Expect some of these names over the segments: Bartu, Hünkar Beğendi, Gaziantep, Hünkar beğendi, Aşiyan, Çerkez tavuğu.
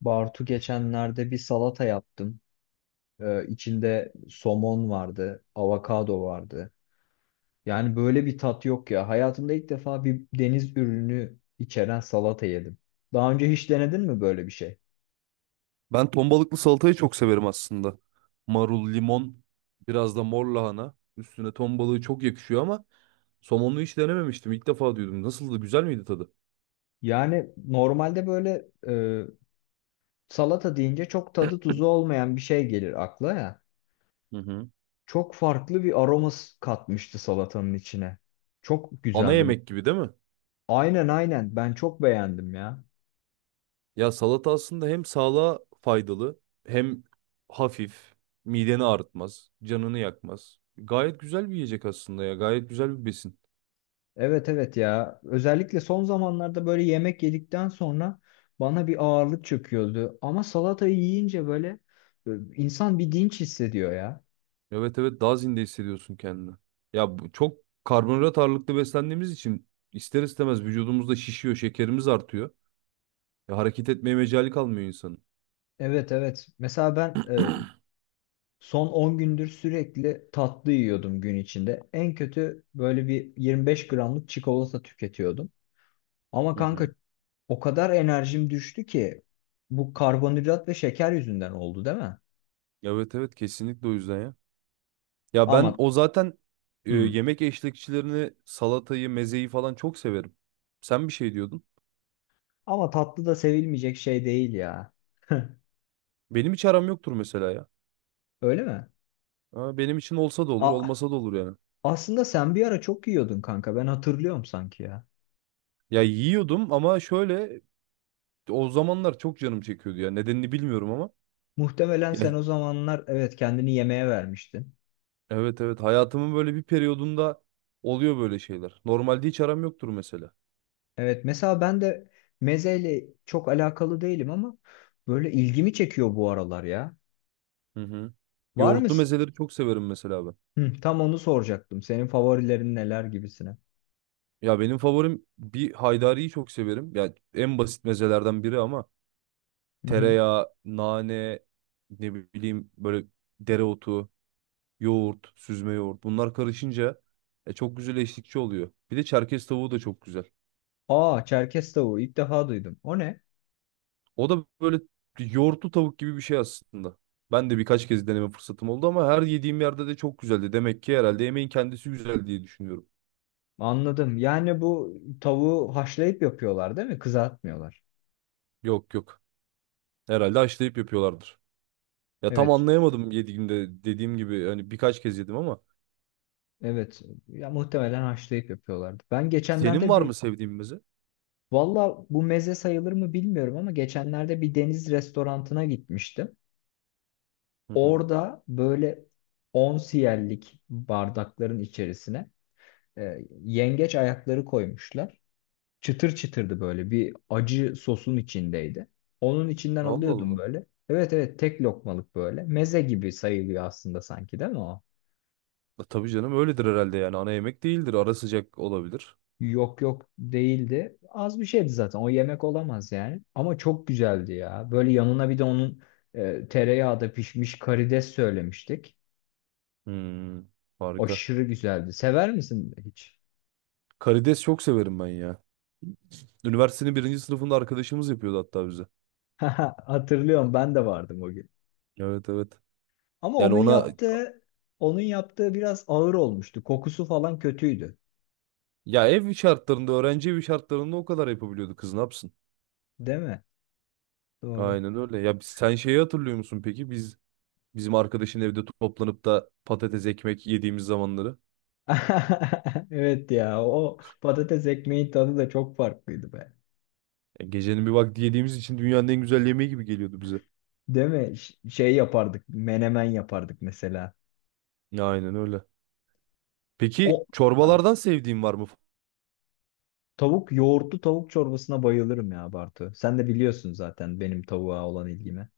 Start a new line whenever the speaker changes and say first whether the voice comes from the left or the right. left: Bartu, geçenlerde bir salata yaptım. İçinde somon vardı, avokado vardı. Yani böyle bir tat yok ya. Hayatımda ilk defa bir deniz ürünü içeren salata yedim. Daha önce hiç denedin mi böyle bir şey?
right: Ben ton balıklı salatayı çok severim aslında. Marul, limon, biraz da mor lahana. Üstüne ton balığı çok yakışıyor ama somonlu hiç denememiştim. İlk defa duydum. Nasıldı? Güzel miydi tadı?
left: Yani normalde böyle salata deyince çok tadı tuzu olmayan bir şey gelir akla ya.
right: Hı hı.
left: Çok farklı bir aroması katmıştı salatanın içine. Çok
right: Ana
left: güzeldi.
right: yemek gibi değil mi?
left: Aynen, aynen, ben çok beğendim ya.
right: Ya salata aslında hem sağlığa faydalı hem hafif. Mideni ağrıtmaz, canını yakmaz. Gayet güzel bir yiyecek aslında ya. Gayet güzel bir besin.
left: Evet, evet, ya. Özellikle son zamanlarda böyle yemek yedikten sonra bana bir ağırlık çöküyordu. Ama salatayı yiyince böyle e, insan bir dinç hissediyor ya.
right: Evet evet, daha zinde hissediyorsun kendini. Ya çok karbonhidrat ağırlıklı beslendiğimiz için ister istemez vücudumuzda şişiyor, şekerimiz artıyor. Ya hareket etmeye mecali kalmıyor insanın.
left: Evet, evet. Mesela ben son 10 gündür sürekli tatlı yiyordum gün içinde. En kötü böyle bir 25 gramlık çikolata tüketiyordum. Ama
right: Hı
left: kanka
right: hı.
left: o kadar enerjim düştü ki bu karbonhidrat ve şeker yüzünden oldu değil mi?
right: Evet evet, kesinlikle o yüzden ya. Ya ben
left: Ama
right: o zaten
left: hı.
right: yemek eşlikçilerini, salatayı, mezeyi falan çok severim. Sen bir şey diyordun.
left: Ama tatlı da sevilmeyecek şey değil ya.
right: Benim hiç aram yoktur mesela ya.
left: Öyle mi?
right: Ha, benim için olsa da olur,
left: A-
right: olmasa da olur yani.
left: Aslında sen bir ara çok yiyordun kanka. Ben hatırlıyorum sanki ya.
right: Ya yiyordum ama şöyle o zamanlar çok canım çekiyordu ya. Nedenini bilmiyorum ama.
left: Muhtemelen
right: Ya
left: sen o zamanlar evet kendini yemeğe vermiştin.
right: evet evet, hayatımın böyle bir periyodunda oluyor böyle şeyler. Normalde hiç aram yoktur mesela.
left: Evet, mesela ben de mezeyle çok alakalı değilim ama böyle ilgimi çekiyor bu aralar ya.
right: Hı hı.
left: Var mı?
right: Yoğurtlu mezeleri çok severim mesela ben.
left: Hı, tam onu soracaktım. Senin favorilerin neler gibisine.
right: Ya benim favorim bir haydariyi çok severim. Ya en basit mezelerden biri ama
left: Hı hı.
right: tereyağı, nane, ne bileyim böyle dereotu, yoğurt, süzme yoğurt bunlar karışınca çok güzel eşlikçi oluyor. Bir de Çerkez tavuğu da çok güzel.
left: Aa, Çerkez tavuğu ilk defa duydum. O ne?
right: O da böyle yoğurtlu tavuk gibi bir şey aslında. Ben de birkaç kez deneme fırsatım oldu ama her yediğim yerde de çok güzeldi. Demek ki herhalde yemeğin kendisi güzel diye düşünüyorum.
left: Anladım. Yani bu tavuğu haşlayıp yapıyorlar değil mi? Kızartmıyorlar.
right: Yok yok. Herhalde haşlayıp yapıyorlardır. Ya tam
left: Evet.
right: anlayamadım yediğimde, dediğim gibi hani birkaç kez yedim ama
left: Evet. Ya muhtemelen haşlayıp yapıyorlardı. Ben
right: senin
left: geçenlerde
right: var
left: bir
right: mı sevdiğin meze?
left: Valla, bu meze sayılır mı bilmiyorum ama geçenlerde bir deniz restorantına gitmiştim.
right: Hı hı.
left: Orada böyle 10 siyerlik bardakların içerisine yengeç ayakları koymuşlar. Çıtır çıtırdı, böyle bir acı sosun içindeydi. Onun içinden
right: Allah
left: alıyordum
right: Allah.
left: böyle. Evet, evet, tek lokmalık böyle. Meze gibi sayılıyor aslında sanki değil mi o?
right: Ya tabii canım, öyledir herhalde, yani ana yemek değildir. Ara sıcak olabilir.
left: Yok, yok, değildi. Az bir şeydi zaten. O yemek olamaz yani. Ama çok güzeldi ya. Böyle yanına bir de onun tereyağda pişmiş karides söylemiştik.
right: Hmm, harika.
left: Aşırı güzeldi. Sever misin hiç?
right: Karides çok severim ben ya. Üniversitenin birinci sınıfında arkadaşımız yapıyordu hatta bize.
left: Hatırlıyorum, ben de vardım o gün.
right: Evet evet.
left: Ama
right: Yani
left: onun
right: ona
left: yaptığı onun yaptığı biraz ağır olmuştu. Kokusu falan kötüydü.
right: Ya ev şartlarında, öğrenci evi şartlarında o kadar yapabiliyordu, kız ne yapsın?
left: Değil mi? Doğru.
right: Aynen öyle. Ya sen şeyi hatırlıyor musun peki? Biz bizim arkadaşın evde toplanıp da patates ekmek yediğimiz zamanları.
left: Evet ya, o patates ekmeğin tadı da çok farklıydı be.
right: Ya gecenin bir vakti yediğimiz için dünyanın en güzel yemeği gibi geliyordu bize.
left: Değil mi? Şey yapardık, menemen yapardık mesela.
right: Aynen öyle.
left: O
right: Peki
left: ha.
right: çorbalardan sevdiğin var mı?
left: Yoğurtlu tavuk çorbasına bayılırım ya Bartu. Sen de biliyorsun zaten benim tavuğa olan ilgimi.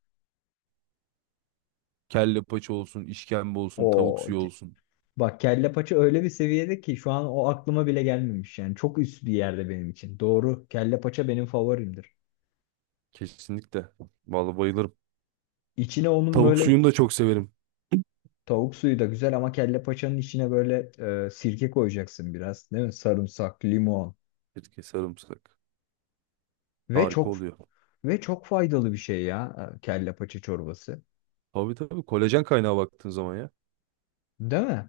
right: Kelle paça olsun, işkembe olsun, tavuk
left: O
right: suyu olsun.
left: Bak, kelle paça öyle bir seviyede ki şu an o aklıma bile gelmemiş yani. Çok üst bir yerde benim için. Doğru. Kelle paça benim favorimdir.
right: Kesinlikle. Vallahi bayılırım.
left: İçine onun
right: Tavuk
left: böyle
right: suyunu da çok severim.
left: Tavuk suyu da güzel ama kelle paçanın içine böyle sirke koyacaksın biraz, değil mi? Sarımsak, limon
right: Sirke, sarımsak.
left: ve
right: Harika
left: çok
right: oluyor.
left: ve çok faydalı bir şey ya, kelle paça çorbası.
right: Tabii tabii, kolajen kaynağı baktığın zaman ya.
left: Değil mi?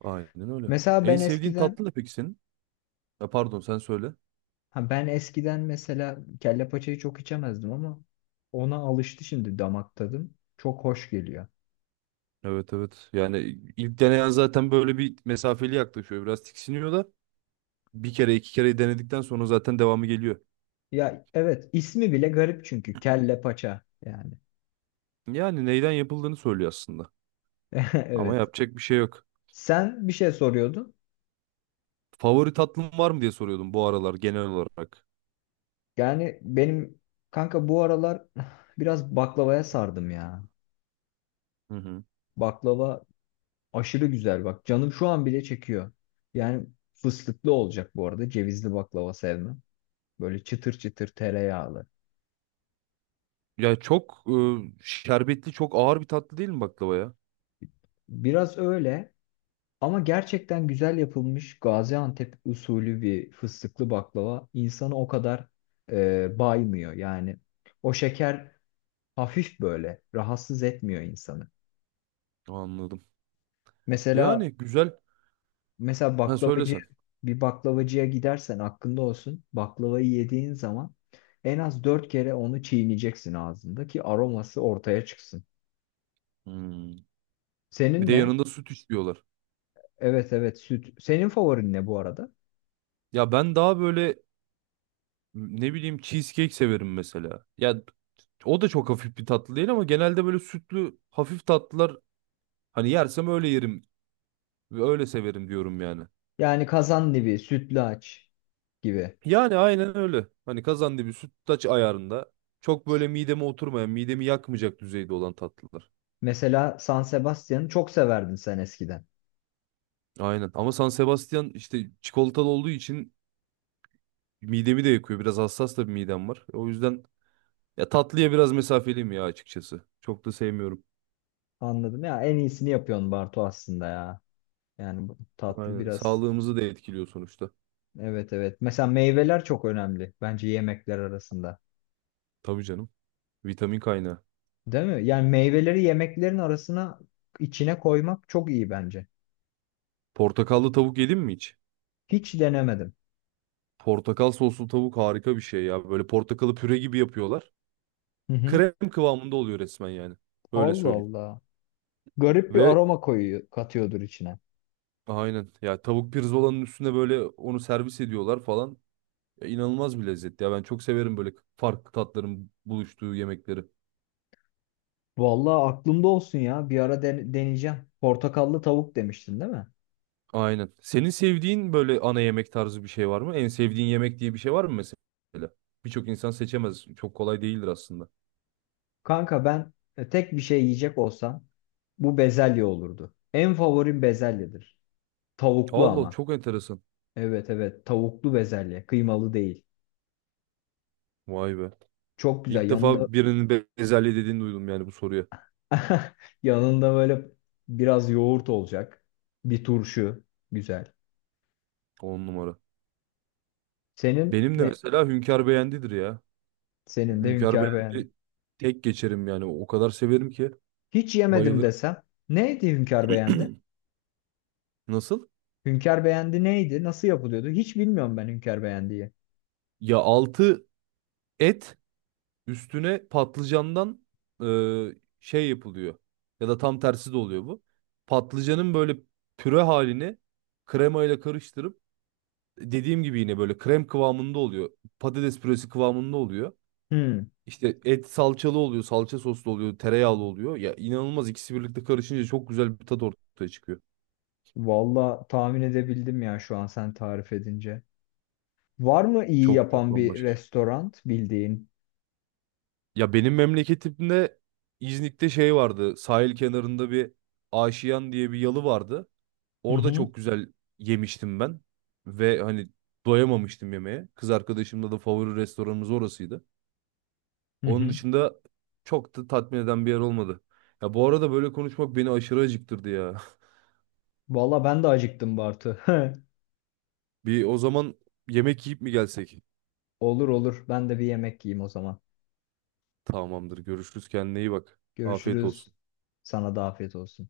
right: Aynen öyle.
left: Mesela
right: En
left: ben
right: sevdiğin
left: eskiden
right: tatlı ne peki senin? Ha, pardon, sen söyle.
left: Ha, ben eskiden mesela kelle paçayı çok içemezdim ama ona alıştı şimdi damak tadım. Çok hoş geliyor.
right: Evet evet. Yani ilk deneyen zaten böyle bir mesafeli yaklaşıyor. Biraz tiksiniyor da bir kere iki kere denedikten sonra zaten devamı geliyor.
left: Ya evet, ismi bile garip çünkü kelle paça yani.
right: Yani neyden yapıldığını söylüyor aslında. Ama
left: Evet.
right: yapacak bir şey yok.
left: Sen bir şey soruyordun.
right: Favori tatlım var mı diye soruyordum bu aralar genel olarak.
left: Yani benim kanka bu aralar biraz baklavaya sardım ya.
right: Hı hı.
left: Baklava aşırı güzel bak. Canım şu an bile çekiyor. Yani fıstıklı olacak bu arada. Cevizli baklava sevmem. Böyle çıtır çıtır tereyağlı.
right: Ya çok şerbetli, çok ağır bir tatlı değil mi baklava ya?
left: Biraz öyle. Ama gerçekten güzel yapılmış Gaziantep usulü bir fıstıklı baklava insanı o kadar baymıyor. Yani o şeker hafif böyle rahatsız etmiyor insanı.
right: Anladım. Yani
left: Mesela
right: güzel.
left: mesela
right: Ben söylesen.
left: bir baklavacıya gidersen aklında olsun, baklavayı yediğin zaman en az 4 kere onu çiğneyeceksin ağzında ki aroması ortaya çıksın.
right: Hmm. Bir
left: Senin
right: de
left: ne?
right: yanında süt istiyorlar.
left: Evet, evet, süt. Senin favorin ne bu arada?
right: Ya ben daha böyle ne bileyim, cheesecake severim mesela. Ya o da çok hafif bir tatlı değil ama genelde böyle sütlü hafif tatlılar, hani yersem öyle yerim ve öyle severim diyorum yani.
left: Yani kazandibi, sütlaç gibi.
right: Yani aynen öyle. Hani kazandibi sütlaç ayarında, çok böyle mideme oturmayan, midemi yakmayacak düzeyde olan tatlılar.
left: Mesela San Sebastian'ı çok severdin sen eskiden.
right: Aynen. Ama San Sebastian işte çikolatalı olduğu için midemi de yakıyor. Biraz hassas da bir midem var. O yüzden ya tatlıya biraz mesafeliyim ya, açıkçası. Çok da sevmiyorum.
left: Anladım, ya en iyisini yapıyorsun Bartu aslında ya. Yani bu tatlı
right: Aynen.
left: biraz.
right: Sağlığımızı da etkiliyor sonuçta.
left: Evet, evet. Mesela meyveler çok önemli bence yemekler arasında.
right: Tabii canım. Vitamin kaynağı.
left: Değil mi? Yani meyveleri yemeklerin arasına, içine koymak çok iyi bence.
right: Portakallı tavuk yedin mi hiç?
left: Hiç denemedim.
right: Portakal soslu tavuk harika bir şey ya. Böyle portakalı püre gibi yapıyorlar.
left: Hı hı.
right: Krem kıvamında oluyor resmen yani. Öyle
left: Allah
right: söyleyeyim.
left: Allah. Garip bir
right: Ve
left: aroma koyuyor, katıyordur içine.
right: aynen ya, tavuk pirzolanın üstüne böyle onu servis ediyorlar falan. Ya inanılmaz bir lezzet ya. Ben çok severim böyle farklı tatların buluştuğu yemekleri.
left: Vallahi aklımda olsun ya. Bir ara deneyeceğim. Portakallı tavuk demiştin değil mi?
right: Aynen. Senin sevdiğin böyle ana yemek tarzı bir şey var mı? En sevdiğin yemek diye bir şey var mı mesela? Birçok insan seçemez. Çok kolay değildir aslında.
left: Kanka ben tek bir şey yiyecek olsam bu bezelye olurdu. En favorim bezelyedir. Tavuklu
right: Allah,
left: ama.
right: çok enteresan.
left: Evet, evet, tavuklu bezelye. Kıymalı değil.
right: Vay be.
left: Çok güzel.
right: İlk
left: Yanında
right: defa birinin bezelye dediğini duydum yani bu soruya.
left: yanında böyle biraz yoğurt olacak. Bir turşu. Güzel.
right: On numara.
left: Senin
right: Benim de
left: ne?
right: mesela Hünkar Beğendi'dir ya.
left: Senin de
right: Hünkar
left: Hünkar Beğendi.
right: Beğendi tek geçerim yani. O kadar severim ki
left: Hiç yemedim
right: bayılırım.
left: desem. Neydi Hünkar Beğendi?
right: Nasıl?
left: Hünkar Beğendi neydi? Nasıl yapılıyordu? Hiç bilmiyorum ben Hünkar Beğendiği.
right: Ya altı et, üstüne patlıcandan e, şey yapılıyor. Ya da tam tersi de oluyor bu. Patlıcanın böyle püre halini kremayla karıştırıp, dediğim gibi yine böyle krem kıvamında oluyor. Patates püresi kıvamında oluyor.
left: Hmm.
right: İşte et salçalı oluyor, salça soslu oluyor, tereyağlı oluyor. Ya inanılmaz, ikisi birlikte karışınca çok güzel bir tat ortaya çıkıyor.
left: Valla tahmin edebildim ya şu an sen tarif edince. Var mı iyi
right: Çok çok
left: yapan bir
right: bambaşka şey.
left: restoran bildiğin?
right: Ya benim memleketimde, İznik'te şey vardı. Sahil kenarında bir Aşiyan diye bir yalı vardı.
left: Hı
right: Orada
left: hı.
right: çok güzel yemiştim ben. Ve hani doyamamıştım yemeğe. Kız arkadaşımla da favori restoranımız orasıydı.
left: Hı
right: Onun
left: hı.
right: dışında çok da tatmin eden bir yer olmadı. Ya bu arada böyle konuşmak beni aşırı acıktırdı ya.
left: Valla ben de acıktım Bartu.
right: Bir o zaman yemek yiyip mi gelsek?
left: Olur, olur. Ben de bir yemek yiyeyim o zaman.
right: Tamamdır. Görüşürüz. Kendine iyi bak. Afiyet
left: Görüşürüz.
right: olsun.
left: Sana da afiyet olsun.